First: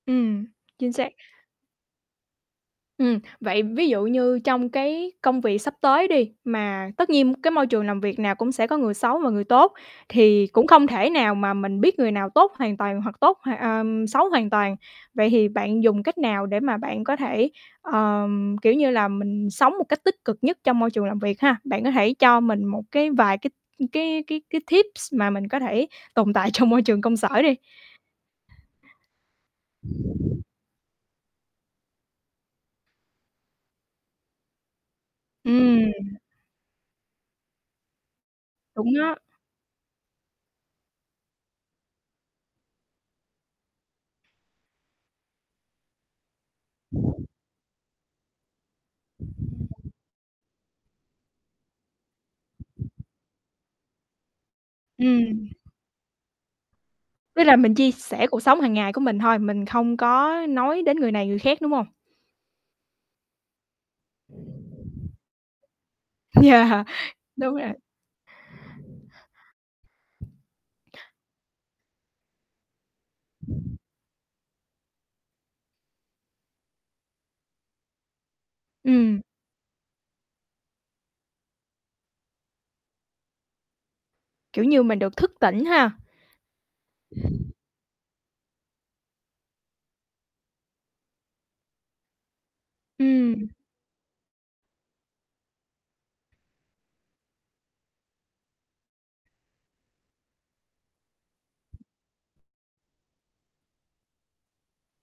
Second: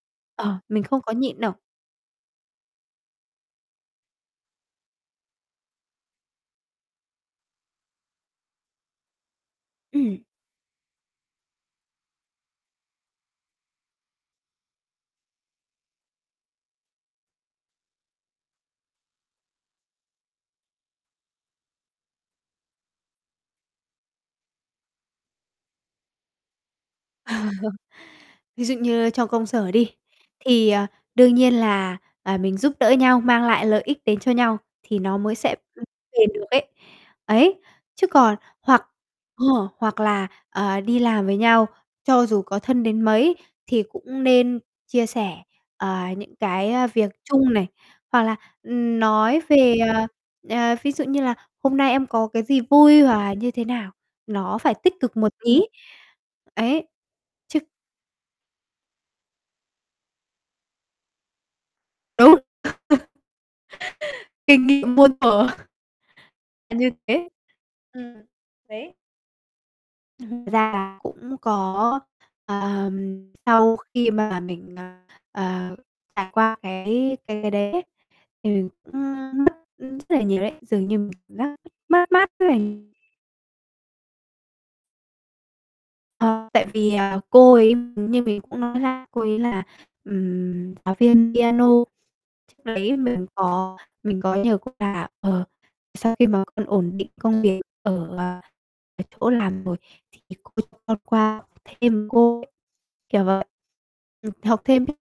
Ừm, Ờ, mình chính không xác. có nhịn đâu. Ừm, vậy ví dụ như trong cái công việc sắp tới đi, mà tất nhiên cái môi trường làm việc nào cũng sẽ có người xấu và người tốt Ừm. thì cũng không thể nào mà mình biết người nào tốt hoàn toàn hoặc tốt, hoặc ờm, xấu hoàn toàn. Vậy thì bạn dùng cách nào để mà bạn có thể, ờm, kiểu như là, mình sống một cách tích cực nhất trong môi trường làm việc ha? Bạn có thể cho mình một cái vài cái cái cái cái tips mà mình có thể tồn tại trong môi trường công sở đi. Ví dụ như trong công sở đi, thì, ờ, đương nhiên là, à, mình giúp đỡ nhau, mang lại lợi ích đến cho nhau thì nó mới sẽ [unintelligible] Ừm. phiền được ấy. Ấy, chứ còn hoặc Đúng á. ờ, hoặc là, ờ, đi làm với nhau, cho dù có thân đến mấy thì cũng nên chia sẻ, ờ, những cái, ơ, việc chung này, hoặc là, ừm, nói về, à, ờ, ví dụ như là "hôm nay em có cái gì vui" hoặc là như thế nào, nó phải tích cực một Ừm. tý, ấy, Với lại chứ mình chia sẻ cuộc sống hằng ngày của mình thôi, mình không có nói đến người này, người khác, đúng hông? Đúng. [unintelligible] Kinh nghiệm muôn thuở. À, Yeah, như thế, đúng rồi. ừm, đấy. Thật ra là cũng có, ờm, sau khi mà mình, ờ, ờ, trải qua cái cái cái đấy ấy, thì mình cũng, Ừm. ưm, mất rất là nhiều đấy, dường như mình cảm giác [unintelligible] mất mát rất là Kiểu như, mình được thức tỉnh ha. Ờ, tại vì, ờ, cô ấy [unintelligible] như mình cũng nói là, cô ấy là, ừm, giáo viên piano, trước đấy mình Ừm. có mình có nhờ cô là, ờ: "Sau khi mà con ổn định công việc ở, à, ở chỗ làm rồi, thì cô cho con qua học thêm cô", [unintelligible] kiểu vậy. Ừm, học thêm ấy.